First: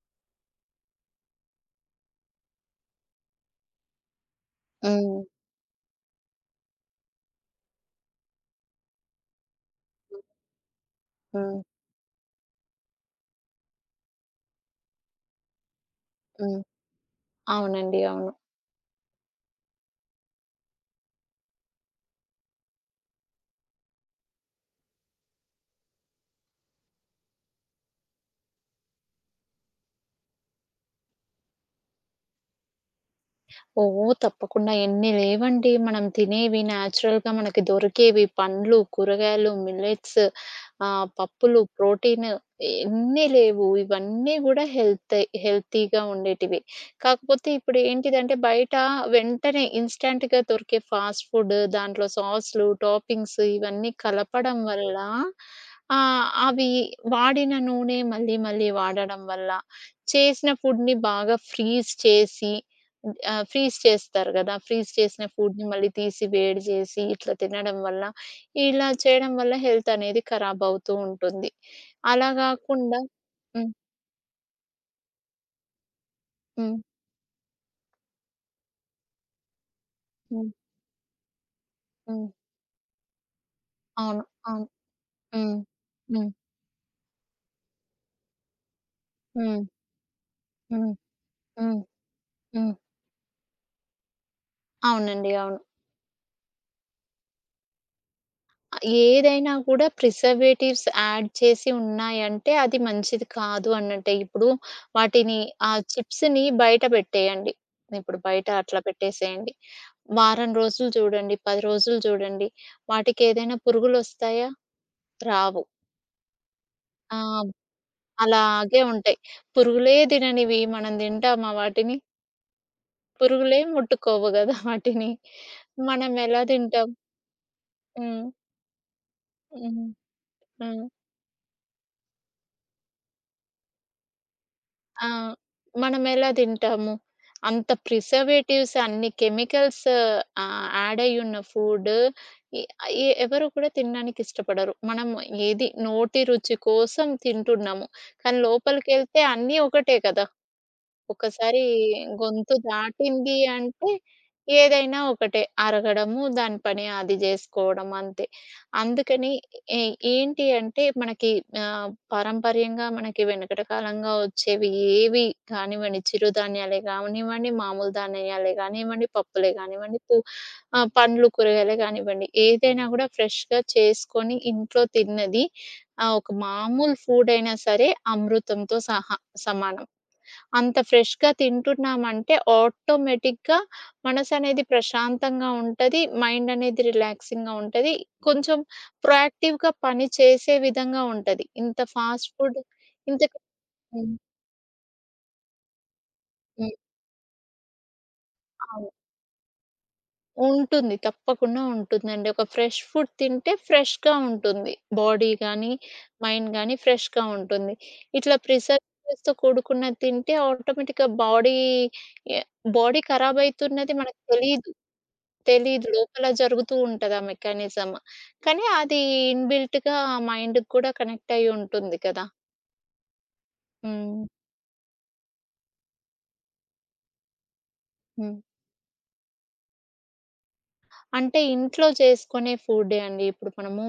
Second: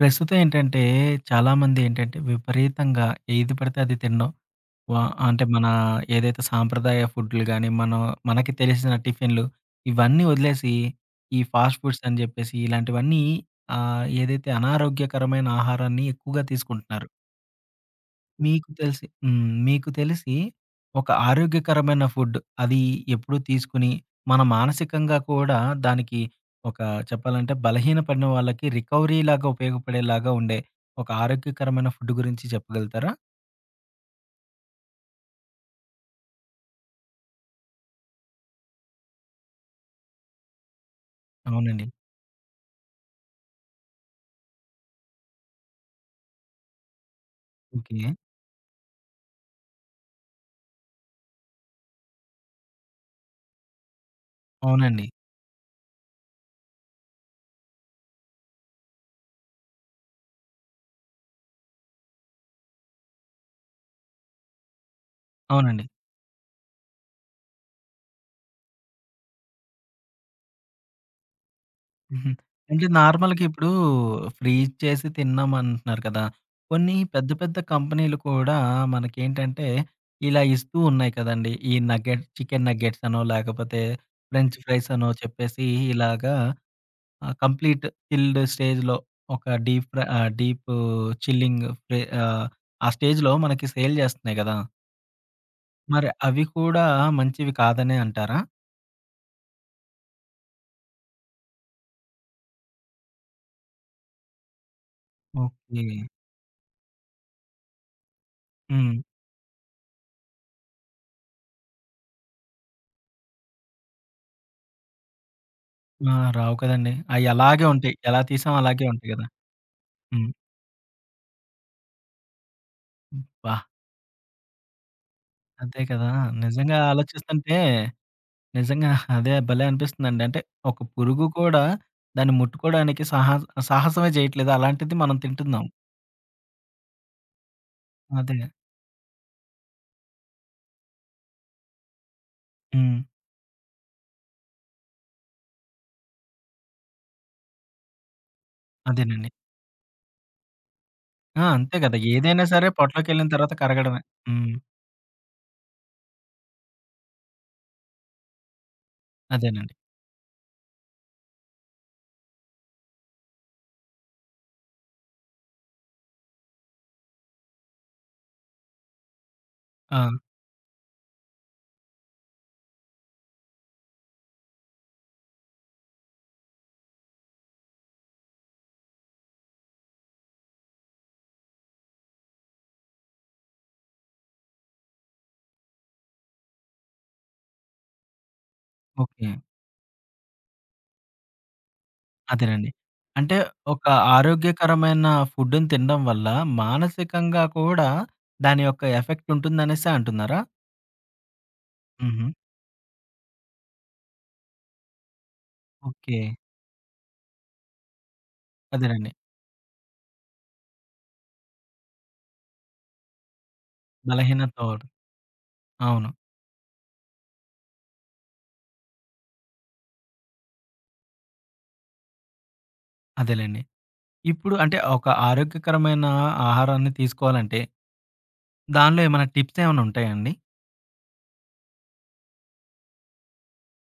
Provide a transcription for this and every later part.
ప్రస్తుతం ఏంటంటే చాలామంది ఏంటంటే విపరీతంగా ఏది పడితే అది తినడం. వ హ్మ్. అంటే మన ఏదైతే సాంప్రదాయ ఫుడ్‌లు గాని, మనం మనకి తెలిసిన టిఫిన్‌లు ఇవన్నీ వదిలేసి ఈ హ్మ్. ఫాస్ట్ ఫుడ్స్ అని జెప్పేసి ఇలాంటివన్నీ ఏదైతే అనారోగ్యకరమైన ఆహారాన్ని ఎక్కువగా హ్మ్. తీసుకుంటున్నారు. అవునండి. అవును. మీకు తెలిసి హ్మ్. మీకు తెలిసి ఒక ఆరోగ్యకరమైన ఫుడ్ అది ఎప్పుడు తీసుకొని, మన మానసికంగా కూడా దానికి ఒక చెప్పాలంటే బలహీనపడిన వాళ్ళకి రికవరీలాగా ఉపయోగపడేలాగా ఉండే ఒక ఆరోగ్యకరమైన ఫుడ్ గురించి చెప్పగలుగుతారా? ఓహ్! తప్పకుండా ఎన్ని లేవండి. మనం తినేవి నేచురల్‌గా మనకి దొరికేవి పండ్లు, కూరగాయలు, మిల్లెట్స్, పప్పులు, అవునండి. ప్రోటీన్, ఎన్ని లేవు. ఇవన్నీ గూడా హెల్తీగా ఉండేటివి. కాకపోతే ఇప్పుడు ఓకే. ఏంటిదంటే బయట వెంటనే ఇన్‌స్టాంట్‌గా దొరికే ఫాస్ట్ ఫుడ్ దాంట్లో సాస్‌లు, టాపింగ్స్ ఇవన్నీ కలపడం వల్ల, అవునండి. అవి వాడిన నూనె మళ్ళీ మళ్ళీ వాడడం వల్ల, చేసిన ఫుడ్‌ని బాగా ఫ్రీజ్ చేసి, ఫ్రీజ్ చేస్తారు గదా! ఫ్రీజ్ చేసిన ఫుడ్‌ని అవునండి. మళ్ళీ తీసి వేడి చేసి ఇట్లా తినడం వల్ల, ఇలా చేయడం వల్ల హెల్త్ అనేది ఖరాబ్ అవుతూ ఉంటుంది. హుహు. అలా అంటే గాకుండా. నార్మల్‌గా ఇప్పుడు హ్మ్. ఫ్రీజ్ చేసి తిన్నాం అంటున్నారు కదా! హ్మ్. కొన్ని పెద్ద పెద్ద కంపెనీలు కూడా మనకేంటంటే ఇలా హ్మ్. ఇస్తూ ఉన్నాయి కదండీ. ఈ హ్మ్. చికెన్ నగ్గెట్స్ అనో లేకపోతే అవును. ఫ్రెంచ్ అవును. ఫ్రైస్ అనో హ్మ్. చెప్పేసి హ్మ్. ఇలాగా కంప్లీట్ చిల్డ్ స్టేజ్‌లో ఒక హ్మ్. డీప్ హ్మ్. చిల్లింగ్ హ్మ్. ఫ్రే, హ్మ్. ఆ స్టేజ్‌లో మనకి సేల్ చేస్తున్నాయి కదా! అవునండి. అవును. మరి అవి కూడా మంచివి కాదనే అంటారా? ఏదైనా కూడా ప్రిజర్వేటివ్స్ యాడ్ చేసి ఉన్నాయంటే అది మంచిది కాదు అన్నట్టే. ఇప్పుడు వాటిని, ఆ ఓకే. చిప్స్‌ని బయట పెట్టేయండి. ఇప్పుడు బయట అట్లా హ్మ్. పెట్టేసేయండి. వారం రోజులు చూడండి, 10 రోజులు చూడండి. వాటికేదైనా పురుగులొస్తాయా? రావు. ఆ! రావు కదండీ. ఆ! అయి అలాగే ఉంటాయి. ఎలా తీసామో అలాగే అలాగే ఉంటాయి ఉంటాయి. గదా! పురుగులే హ్మ్. తిననివి మనం తింటామా వాటిని? అబ్బా! పురుగులే ముట్టుకోవు గదా వాటిని. అదే కదా! మనమెలా నిజంగా తింటాం? ఆలోచిస్తుంటే హ్మ్. నిజంగా అదే భలే హ్మ్. అనిపిస్తుందండి. అంటే ఒక హ్మ్. పురుగు కూడా దాన్ని ముట్టుకోవడానికి సాహసమే చేయట్లేదు. అలాంటిది ఆ! మనం తింటున్నాం. మనమెలా తింటాము? అంత అదే. ప్రిజర్వేటివ్స్, అన్ని కెమికల్స్ యాడ్ అయ్యున్న ఫుడ్ ఎ హ్మ్. ఎ ఎవరు కూడా తినడానికి ఇష్టపడరు. మనం ఏది నోటి రుచి కోసం తింటున్నాము. కానీ లోపలికెళ్తే అదేనండి. అన్నీ ఒకటే కదా! ఆ! ఒక్కసారి అంతే కదా! ఏదైనా గొంతు సరే పొట్లోకెళ్ళిన దాటింది తర్వాత అంటే, కరగడమే. హ్మ్. ఏదైనా ఒకటే అరగడము, దాని పని అది జేసుకోవడం అంతే. అందుకని అదేనండి. ఏ ఏంటి అంటే మనకి పారంపర్యంగా మనకి వెనకట కాలంగా వచ్చేవి, ఏవి కానివ్వండి, చిరుధాన్యాలే గానివ్వండి, మామూలు ధాన్యాలే గానివ్వండి, పప్పులే ఆ! గానివ్వండి, పండ్లు, కూరగాయలే గానివ్వండి, ఏదైనా గూడా ఫ్రెష్‌గా చేసుకొని ఇంట్లో తిన్నది, ఒక మామూలు ఫుడ్ అయినా సరే అమృతంతో సహా సమానం. అంత ఫ్రెష్‌గా తింటున్నామంటే ఆటోమేటిక్‌గా మనసనేది ప్రశాంతంగా ఉంటది. మైండ్ అనేది రిలాక్సింగ్‌గా ఉంటది. కొంచెం ఓకే. ప్రొయాక్టివ్‌గా పని చేసే విధంగా ఉంటది. ఇంత ఫాస్ట్ ఫుడ్, అదేనండి. ఇంత. అంటే ఒక హ్మ్. ఆరోగ్యకరమైన ఫుడ్‌ని తినడం వల్ల హ్మ్. మానసికంగా కూడా దాని యొక్క అవును. ఎఫెక్ట్ ఉంటుందనేసే అంటున్నారా? ఉంటుంది. తప్పకుండా హుహు. ఉంటుందండి. ఒక ఫ్రెష్ ఫుడ్ తింటే ఫ్రెష్‌గా ఉంటుంది. బాడీ గానీ, ఓకే. మైండ్ గానీ ఫ్రెష్‌గా ఉంటుంది. ఇట్లా అదేనండి. ప్రిజర్వేటివ్స్‌తో కూడుకున్నది తింటే ఆటోమేటిక్‌గా ఎ బాడీ ఖరాబ్ అయితున్నది మనకు బలహీనత తెలీదు. అవ్వడం. తెలీదు. అవును. లోపల జరుగుతూ ఉంటది ఆ మెకానిజం. కానీ అది ఇన్‌బిల్ట్‌గా మైండ్‌కి కూడా కనెక్ట్ అయ్యి ఉంటుంది కదా! అదేలెండి. హ్మ్. ఇప్పుడు అంటే ఒక ఆరోగ్యకరమైన ఆహారాన్ని తీసుకోవాలంటే హ్మ్. దానిలో ఏమైనా టిప్స్ ఏమైనా ఉంటాయా అండి? అంటే ఇంట్లో చేసుకునే ఫుడ్డే అండి. ఇప్పుడు మనము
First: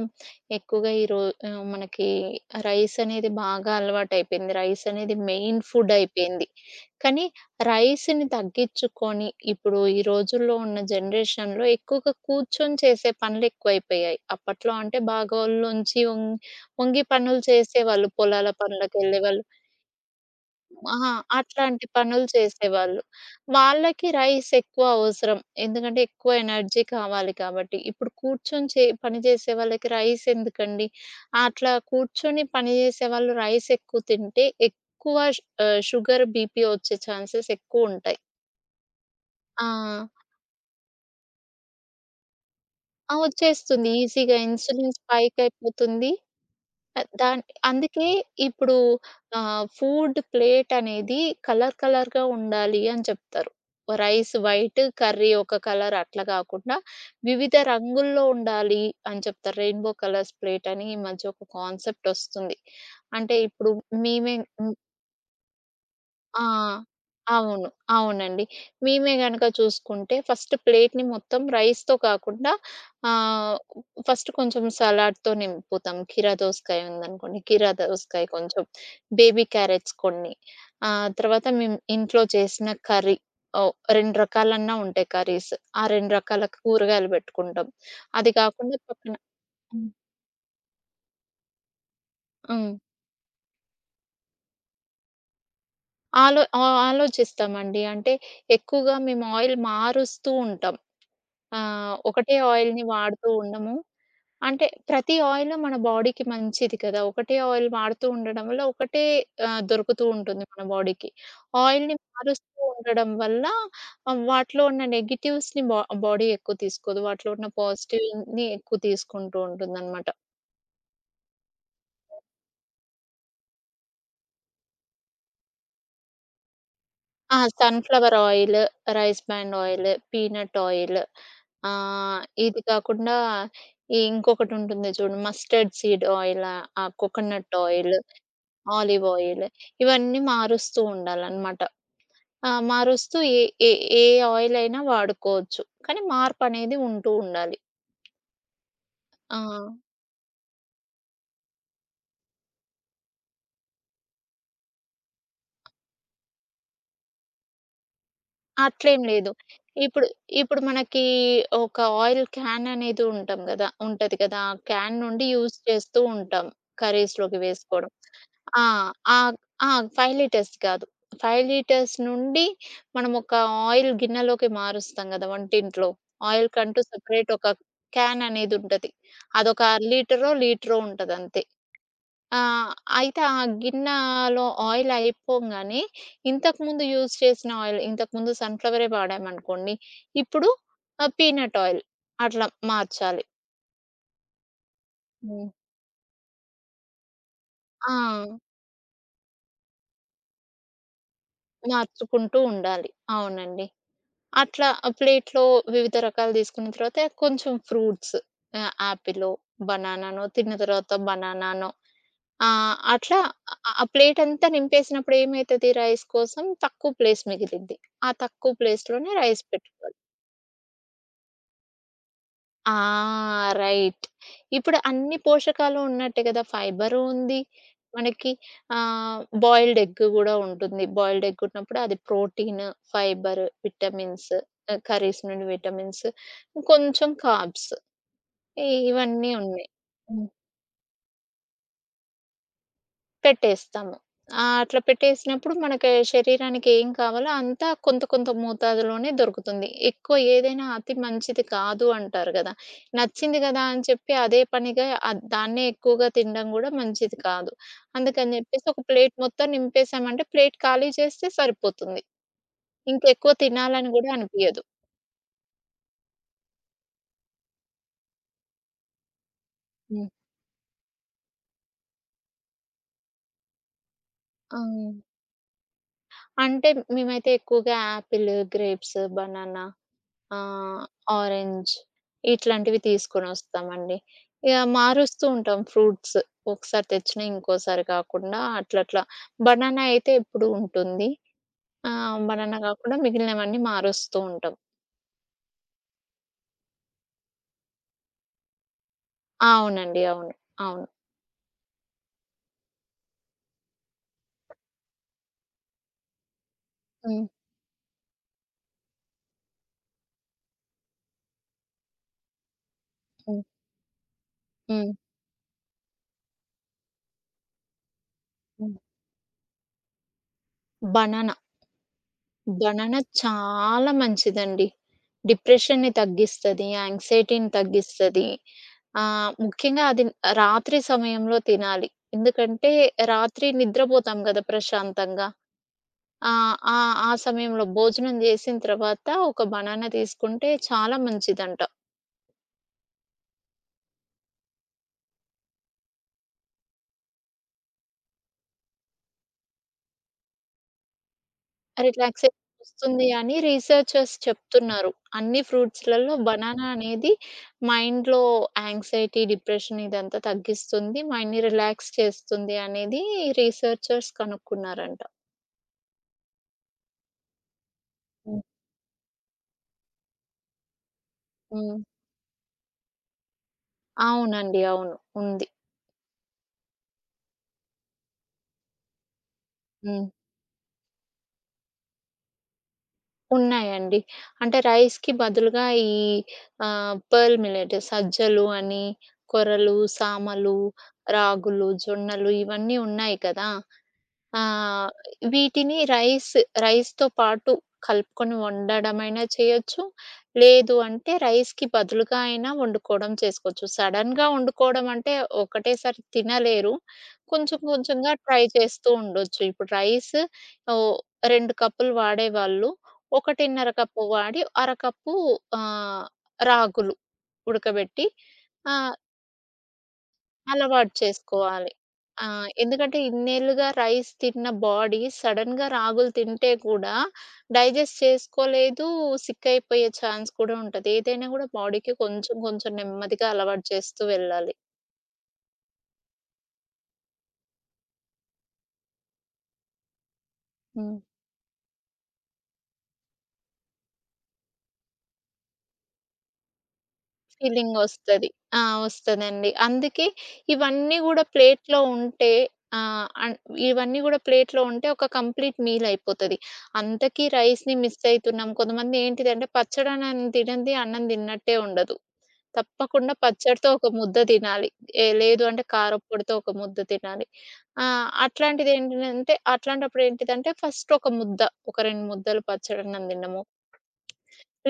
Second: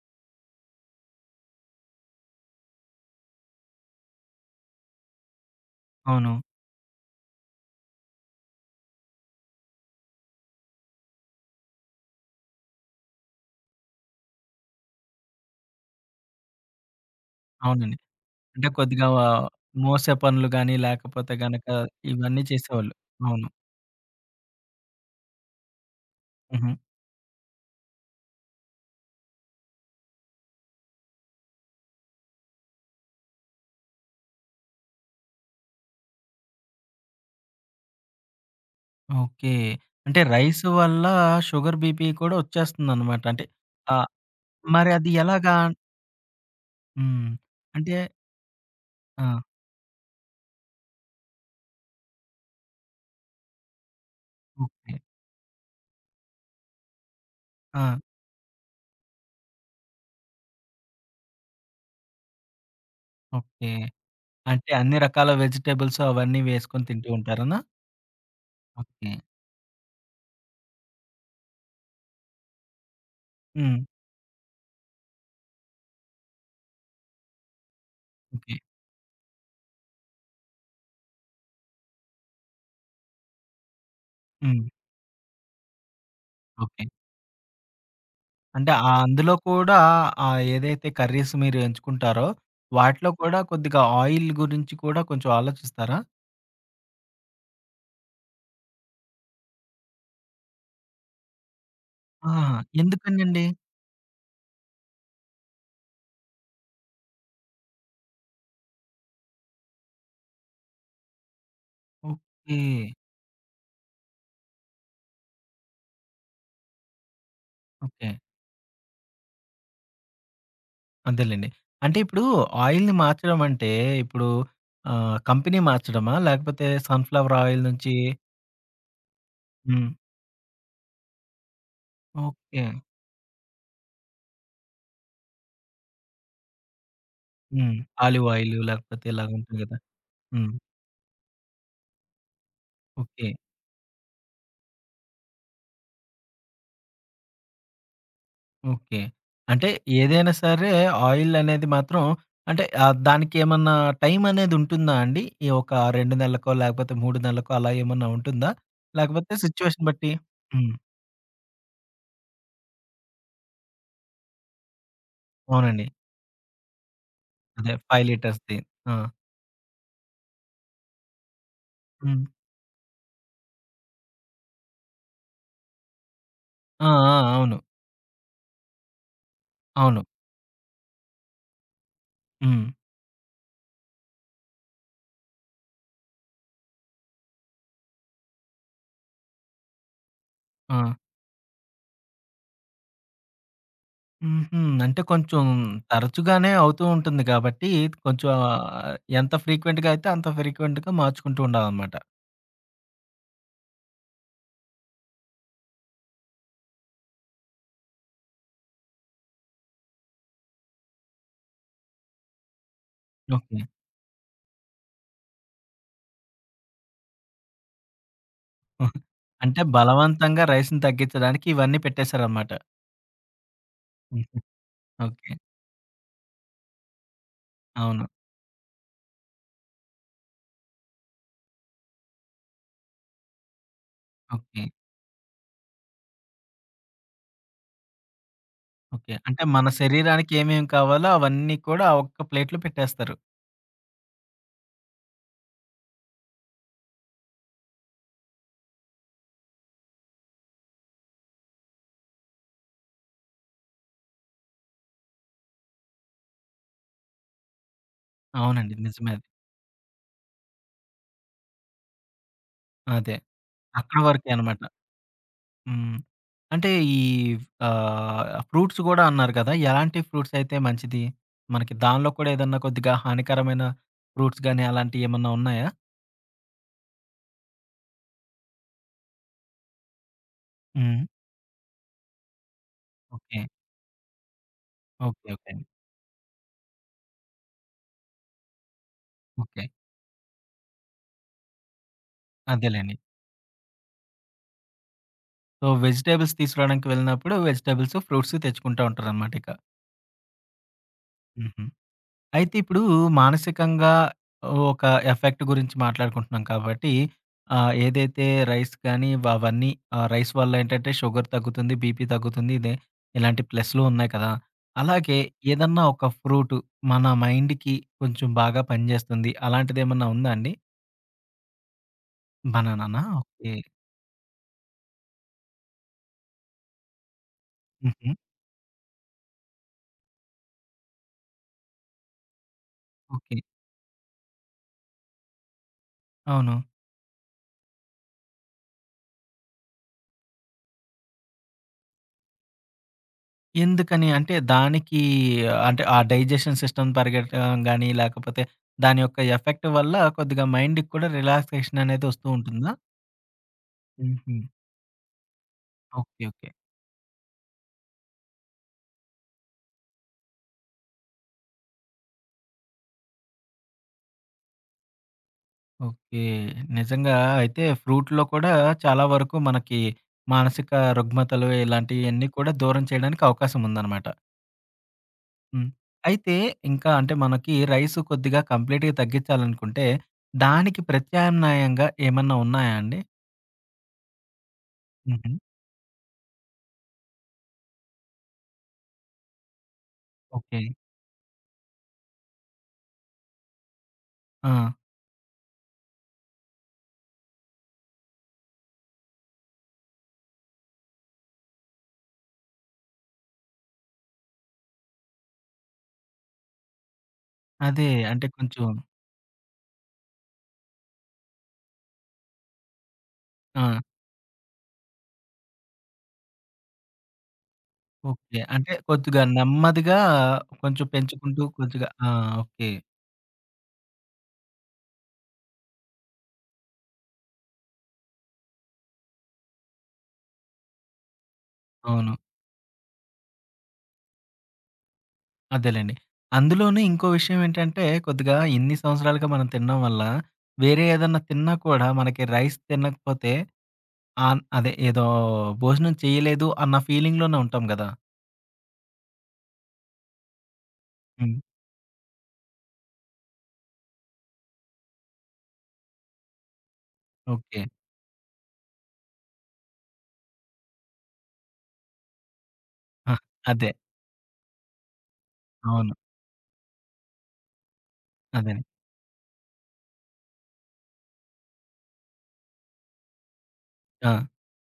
ఎక్కువగా మనకి రైస్ అనేది బాగా అలవాటయిపోయింది. రైస్ అనేది మెయిన్ ఫుడ్ అవును. అయిపోయింది. కానీ రైస్‌ని తగ్గించుకొని, ఇప్పుడు ఈ రోజుల్లో ఉన్న జనరేషన్‌లో ఎక్కువగా కూర్చొని చేసే పనులెక్కువైపోయాయి. అప్పట్లో అంటే బాగా ఒళ్ళొంచి ఒం వంగి పనులు అవునండి. చేసేవాళ్ళు. పొలాల అంటే కొద్దిగా పనులకెళ్ళేవాళ్ళు. మోసే పనులు గాని ఆహా! లేకపోతే గనక అట్లాంటి పనులు ఇవన్నీ చేసేవాళ్ళు. చేసేవాళ్ళు. అవును. వాళ్ళకి రైస్ ఎక్కువ అవసరం. ఎందుకంటే, ఎక్కువ హుహు. ఎనర్జీ కావాలి కాబట్టి. ఇప్పుడు కూర్చొని పని చేసే వాళ్ళకి రైస్ ఎందుకండి? అట్లా కూర్చొని పని చేసేవాళ్ళు రైస్ ఎక్కువ తింటే ఎక్కువ షుగర్, బీపీ వచ్చే ఛాన్సెస్ ఎక్కువుంటాయి. ఓకే. ఆ! అంటే రైస్ వల్ల షుగర్, బీపీ కూడా ఆ! వచ్చేస్తుందనమాట. అంటే వచ్చేస్తుంది. ఆహ్, ఈజీగా మరి ఇన్సులిన్ అది స్పైక్ ఎలాగా? అయిపోతుంది. ఆహ్, హ్మ్. దాన్ అంటే అందుకే ఇప్పుడు ఆ! ఫుడ్ ప్లేట్ అనేది కలర్ కలర్‌గా ఉండాలి అని చెప్తారు. Rice white, okay. కర్రీ ఒక కలర్, అట్లా కాకుండా వివిధ ఆ! రంగుల్లో ఉండాలి అని చెప్తారు. రెయిన్‌బో కలర్స్ ప్లేట్ అని ఈ మధ్య ఒక కాన్సెప్ట్ ఒస్తుంది. అంటే ఓకే. ఇప్పుడు మేమే. అంటే అన్ని రకాల వెజిటబుల్స్ అవన్నీ ఆ! వేసుకొని తింటూ ఉంటారనా? అవును. అవునండి. ఓకే. మేమే గనక చూసుకుంటే ఫస్ట్ ప్లేట్‌ని మొత్తం రైస్‌తో కాకుండా, ఆహ్, హ్మ్. ఫస్ట్ కొంచెం సలాడ్‌తో నింపుతాం. కీరా దోసకాయ ఉందనుకోండి, కీరా దోసకాయ ఓకే. కొంచెం, బేబీ క్యారెట్స్ కొన్ని. తర్వాత మేము ఇంట్లో చేసిన కర్రీ, ఓహ్, 2 హ్మ్. రకాలన్నా ఉంటాయి కర్రీస్. ఆ 2 రకాల ఓకే. కూరగాయలు పెట్టుకుంటాం. అది అంటే కాకుండా పక్కన. అందులో కూడా హ్మ్. ఏదైతే కర్రీస్ మీరు ఎంచుకుంటారో, హ్మ్. వాటిలో కూడా కొద్దిగా ఆయిల్ గురించి కూడా కొంచెం ఆలోచిస్తారా? ఆలోచిస్తామండి. అంటే ఎక్కువగా మేము ఆయిల్ మారుస్తూ ఉంటాం. ఒకటే ఆహా! ఆయిల్‌ని వాడుతూ ఎందుకనండి? ఉండము. అంటే ప్రతి ఆయిలు మన బాడీకి మంచిది కదా! ఒకటే ఆయిల్ వాడుతూ ఉండడం వల్ల ఒకటే దొరుకుతూ ఉంటుంది మన బాడీకి. ఆయిల్‌ని ఓకే. మారుస్తూ ఉండడం వల్ల వాటిలో ఉన్న నెగెటివ్స్‌ని బాడీ ఎక్కువ తీసుకోదు. వాటిలో ఉన్న ఓకే. పాజిటివ్‌ని ఎక్కువ తీసుకుంటూ ఉంటుందనమాట. అంతేలెండి. అంటే ఇప్పుడు ఆయిల్‌ని మార్చడం అంటే ఇప్పుడు కంపెనీ మార్చడమా? లేకపోతే సన్‌ఫ్లవర్ ఆ! ఆయిల్ నుంచి sunflower oil, rice bran hmm. Oil, peanut oil, ఇది ఓకే. కాకుండా ఈ ఇంకొకటి ఉంటుంది చూడు, mustard seed oil, ah coconut hmm. Oil. Olive oil లేకపోతే ఆలివ్ ఇలాగ ఆయిల్, ఉంటుంది గదా! ఇవన్నీ హ్మ్. మారుస్తూ ఉండాలనమాట. ఆ! మారుస్తూ ఓకే. ఏ ఏ ఏ ఆయిలైనా వాడుకోవచ్చు. కానీ మార్పనేది ఉంటూ ఉండాలి. ఓకే. ఆ! అంటే ఏదైనా సరే ఆయిల్ అనేది మాత్రం అంటే దానికేమన్నా టైం అనేది ఉంటుందా అండి? ఈ ఒక 2 నెలలకో లేకపోతే 3 నెలలకో అలా ఏమన్నా ఉంటుందా? అట్లేం లేదు. లేకపోతే సిట్యుయేషన్ ఇప్పుడు, బట్టి ఇప్పుడు హ్మ్. మనకి ఒక ఆయిల్ క్యాన్ అనేది ఉంటాం గదా! ఉంటది కదా! ఆ క్యాన్ నుండి యూజ్ అవునండి. చేస్తూ ఉంటాం. కర్రీస్‌లోకి అదే వేసుకోవడం. 5 లీటర్స్‌ది. ఆ! ఆ! ఆహ్, ఆ! 5 లీటర్స్ కాదు. 5 లీటర్స్ హ్మ్. నుండి మనం ఒక ఆయిల్ గిన్నెలోకి మారుస్తాం గదా! వంటింట్లో. ఆయిల్‌కంటూ ఆ! ఆ! సెపరేట్ ఒక అవును. క్యాన్ అనేది ఉంటది. అదొక అర అవును. లీటరో, లీటరో ఉంటదంతే. ఆ! హ్మ్. అయితే ఆ గిన్నెలో ఆయిల్ అయిపోంగానే, ఇంతకుముందు యూజ్ చేసిన ఆయిల్ ఇంతకుముందు సన్‌ఫ్లవరే వాడామనుకోండి, ఇప్పుడు ఆ! పీనట్ ఆయిల్, అట్లా మార్చాలి. హుహు. అంటే కొంచెం హ్మ్. తరచుగానే అవుతూ ఉంటుంది కాబట్టి, ఆ! కొంచెం ఎంత ఫ్రీక్వెంట్‌గా అయితే అంత ఫ్రీక్వెంట్‌గా మార్చుకుంటూ ఉండాలనమాట. మార్చుకుంటూ ఉండాలి. అవునండి. అట్లా ఆ ప్లేట్‌లో వివిధ రకాలు తీసుకున్న తర్వాత కొంచెం ఫ్రూట్స్, యాపిలో, బనానానో తిన్న తర్వాత బనానానో, ఆహ్, అట్లా ఓకే. ఆ ప్లేట్ అంతా నింపేసినప్పుడు ఏమైతది, రైస్ కోసం తక్కువ ప్లేస్ మిగిలిద్ది. ఆ తక్కువ ప్లేస్‌లోనే రైస్ అంటే పెట్టుకోవాలి. బలవంతంగా రైస్‌ని తగ్గించడానికి ఇవన్నీ పెట్టేసారనమాట. ఆ! రైట్. ఇప్పుడు అన్ని ఓకే. పోషకాలు ఉన్నట్టే కదా! ఫైబరు ఉంది. అవును. మనకి బాయిల్డ్ ఎగ్ గూడా ఉంటుంది. బాయిల్డ్ ఎగ్ ఉన్నప్పుడు అది protein, fibre, vitamins, okay. Curries నుండి విటమిన్స్, కొంచెం కార్బ్స్, ఓకే. ఇవన్నీ అంటే మన ఉన్నాయి. శరీరానికి ఏమేమి కావాలో అవన్నీ కూడా ఆ ఒక్క ప్లేట్‌లో పెట్టేస్తారు. పెట్టేస్తాము. అట్లా పెట్టేసినప్పుడు మనకి శరీరానికి ఏం కావాలో అంతా కొంత కొంత మోతాదులోనే దొరుకుతుంది. ఎక్కువ ఏదైనా అతి మంచిది కాదు అంటారు గదా! నచ్చింది గదా అని చెప్పి అదే పనిగా దాన్నే ఎక్కువగా తినడం గూడా మంచిది కాదు. అందుకని జెప్పేసి అవునండి. ఒక నిజమే ప్లేట్ అది. మొత్తం నింపేసామంటే ప్లేట్ ఖాళీ చేస్తే సరిపోతుంది. అదే. ఇంకెక్కువ తినాలని అక్కడి గూడా వరకే అనమాట. అనిపియదు. హ్మ్. అంటే ఈ ఆహ్, ఫ్రూట్స్ గూడా అన్నారు కదా! ఎలాంటి హ్మ్. ఫ్రూట్స్ అయితే మంచిది? మనకి దానిలో కూడా ఏదన్నా కొద్దిగా హానికరమైన ఫ్రూట్స్ ఆ! గాని అలాంటియి ఏమన్నా ఉన్నాయా? అంటే మేమైతే ఎక్కువగా యాపిల్, గ్రేప్స్, బనానా, ఆ! హ్మ్. ఆరెంజ్, ఇట్లాంటివి ఓకే. తీసుకొనొస్తామండి. ఇగ ఓకే. మారుస్తూ ఓకే ఉంటాం అండి. ఫ్రూట్స్. ఒకసారి తెచ్చినా ఇంకోసారి కాకుండా అట్లట్లా. ఓకే. బనానా అయితే ఎప్పుడూ ఉంటుంది. బనానా అదేలెండి. కాకుండా మిగిలినవన్నీ మారుస్తూ ఉంటాం. సో, వెజిటబుల్స్ తీసుకురావడానికి వెళ్ళినప్పుడు వెజిటబుల్స్, ఫ్రూట్స్ తెచ్చుకుంటా ఉంటారనమాట ఇక. ఆ! అవునండి. అవును. అవును. హుహు. అయితే ఇప్పుడు మానసికంగా ఒక ఎఫెక్ట్ గురించి మాట్లాడుకుంటున్నాం కాబట్టి, హ్మ్. ఏదైతే రైస్ కానీ అవన్నీ రైస్ వల్ల ఏంటంటే షుగర్ తగ్గుతుంది, బీపీ తగ్గుతుంది. ఇదే హ్మ్. ఇలాంటి ప్లస్‌లు ఉన్నాయి కదా! హ్మ్. అలాగే ఏదన్నా ఒక ఫ్రూటు మన మైండ్‌కి కొంచెం బాగా హ్మ్. పనిజేస్తుంది. అలాంటిదేమన్నా ఉందా అండి? బనానా. బనానా బనానానా? ఓకే. చాలా మంచిదండి. డిప్రెషన్‌ని తగ్గిస్తది. యాంక్సైటీని హుహు. తగ్గిస్తది. ముఖ్యంగా అది రాత్రి సమయంలో తినాలి. ఎందుకంటే ఓకే. రాత్రి నిద్రపోతాం గదా! ప్రశాంతంగా. ఆ! అవును. ఆ! ఆ సమయంలో భోజనం జేసిన తర్వాత ఒక బనానా తీసుకుంటే చాలా మంచిదంట. ఎందుకని? అంటే దానికి అంటే ఆ డైజెషన్ సిస్టమ్ పరిగెట్టడం గాని, లేకపోతే దాని యొక్క ఎఫెక్ట్ వల్ల కొద్దిగా మైండ్‌కి కూడా రిలాక్సేషన్ అనేది వస్తూ రిలాక్సేషన్ ఉంటుందా? వస్తుంది అని రీసెర్చర్స్ హుహు. చెప్తున్నారు. అన్ని ఫ్రూట్స్‌లలో ఓకే. ఓకే. బనానా అనేది మైండ్‌లో యాంగ్జైటీ, డిప్రెషన్ ఇదంతా తగ్గిస్తుంది. మైండ్‌ని రిలాక్స్ చేస్తుంది అనేది రీసెర్చర్స్ కనుక్కున్నారంట. ఓకే. నిజంగా అయితే ఫ్రూట్‌లో హ్మ్. కూడా చాలా వరకు మనకి మానసిక రుగ్మతలు హ్మ్. ఇలాంటియన్నీ కూడా దూరం చేయడానికి అవకాశం ఉందనమాట. అవునండి. అవును. ఉంది. హ్మ్. అయితే ఇంకా అంటే మనకి రైస్ కొద్దిగా కంప్లీట్‌గా తగ్గించాలనుకుంటే, హ్మ్. దానికి ప్రత్యామ్నాయంగా ఏమన్నా ఉన్నాయా అండి? ఉన్నాయండి. అంటే రైస్‌కి హుహు. బదులుగా ఈ పర్ల్ మిల్లెట్ సజ్జలు అని, కొర్రలు, సామలు, ఓకే. రాగులు, జొన్నలు ఇవన్నీ ఉన్నాయి కదా! ఆ! ఆహ్, వీటిని రైస్‌తో పాటు కలుపుకొని వండడమైనా చేయొచ్చు. లేదు అంటే రైస్‌కి బదులుగా అయినా వండుకోవడం చేసుకోవచ్చు. సడెన్‌గా వండుకోవడం అంటే ఒకటేసారి తినలేరు. కొంచెం అదే. కొంచెంగా అంటే ట్రై కొంచెం చేస్తూ ఉండొచ్చు. ఇప్పుడు రైస్ ఓ 2 కప్పులు వాడేవాళ్ళు 1.5 ఆ! కప్పు వాడి, అరకప్పు ఆహ్, రాగులు ఉడకబెట్టి, ఓకే. అంటే ఆహ్, కొద్దిగా నెమ్మదిగా కొంచెం అలవాటు పెంచుకుంటూ చేసుకోవాలి. కొద్దిగా ఆ! ఆ! ఓకే. ఎందుకంటే ఇన్నేళ్లుగా రైస్ తిన్న బాడీ సడెన్‌గా రాగులు తింటే కూడా డైజెస్ట్ చేసుకోలేదు. సిక్ అయిపోయే ఛాన్స్ కూడా ఉంటది. ఏదైనా కూడా బాడీకి అవును. కొంచెం కొంచెం నెమ్మదిగా అలవాటు చేస్తూ వెళ్ళాలి. అదేలెండి. అందులోను ఇంకో విషయం ఏంటంటే, కొద్దిగా ఇన్ని సంవత్సరాలుగా మనం తినడం వల్ల, వేరే హ్మ్. ఏదన్నా తిన్నా కూడా మనకి రైస్ తినకపోతే అదే ఏదో భోజనం చేయలేదు అన్న ఫీలింగ్‌లోనే ఉంటాం గదా! ఫీలింగొస్తది. ఆ! వస్తదండి. అందుకే ఇవన్నీ గూడా హ్మ్. ప్లేట్‌లో ఉంటే ఆహ్, అన్ ఇవన్నీ గూడా ప్లేట్‌లో ఉంటే ఒక కంప్లీట్ మీల్ అయిపోతది. అంతకి ఓకే. రైస్‌ని మిస్ అయితున్నాం. కొంతమంది ఏంటిదంటే పచ్చడన్నం తినంది అన్నం తిన్నట్టే ఉండదు. ఆ! తప్పకుండా పచ్చడితో అదే. ఒక ముద్ద తినాలి. ఏ లేదు అంటే అవును. కారప్పొడితో ఒక ముద్ద తినాలి. ఆ! అదే. అట్లాంటిదేంటిదంటే అట్లాంటప్పుడు ఏంటిదంటే ఫస్ట్ ఒక ముద్ద, ఒక 2 ముద్దలు పచ్చడన్నం తిన్నము. ఆ!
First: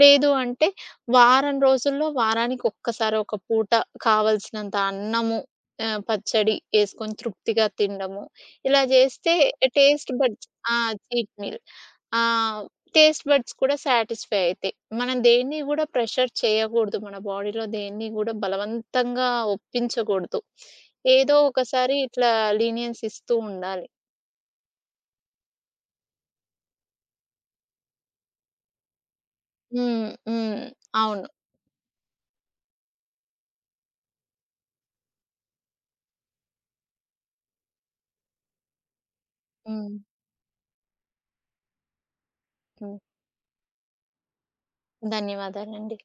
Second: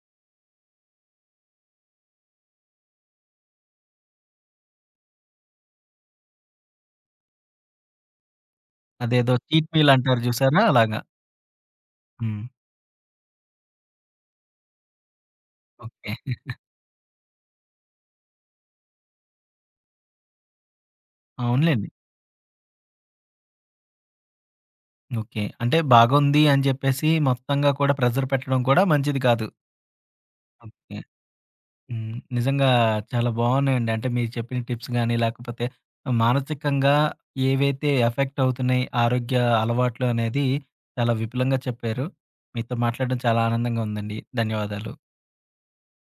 లేదు అంటే, వారం రోజుల్లో వారానికొక్కసారి ఒక పూట కావాల్సినంత అన్నము, పచ్చడి యేసుకొని తృప్తిగా తినడము. ఇలా అదేదో జేస్తే చీట్ మీల్ టేస్ట్ అంటారు బడ్స్. చూసారా? ఆ! అలాగా. Cheat meal. Hmm. Ah, taste buds కూడా సాటిస్ఫై అయితాయి. మనం దేన్ని గూడా ప్రెషర్ ఓకే. చేయకూడదు. మన బాడీలో దేన్ని గూడా బలవంతంగా ఒప్పించకూడదు. ఏదో అవునులెండి. ఒకసారి ఇట్లా లీనియన్స్ ఇస్తూ ఉండాలి. ఓకే. అంటే బాగుంది అని చెప్పేసి మొత్తంగా కూడా ప్రెషర్ పెట్టడం కూడా మంచిది కాదు. హ్మ్. హ్మ్. ఓకే. అవును. హ్మ్. నిజంగా చాలా బాగున్నాయండి. అంటే మీరు చెప్పిన టిప్స్ గాని, లేకపోతే మానసికంగా ఏవైతే ఎఫెక్ట్ అవుతున్నాయి ఆరోగ్య హ్మ్. అలవాట్లు అనేది చాలా విపులంగా చెప్పారు. మీతో హ్మ్. మాట్లాడడం చాలా ఆనందంగా ఉందండి. ధన్యవాదాలు. ధన్యవాదాలండి.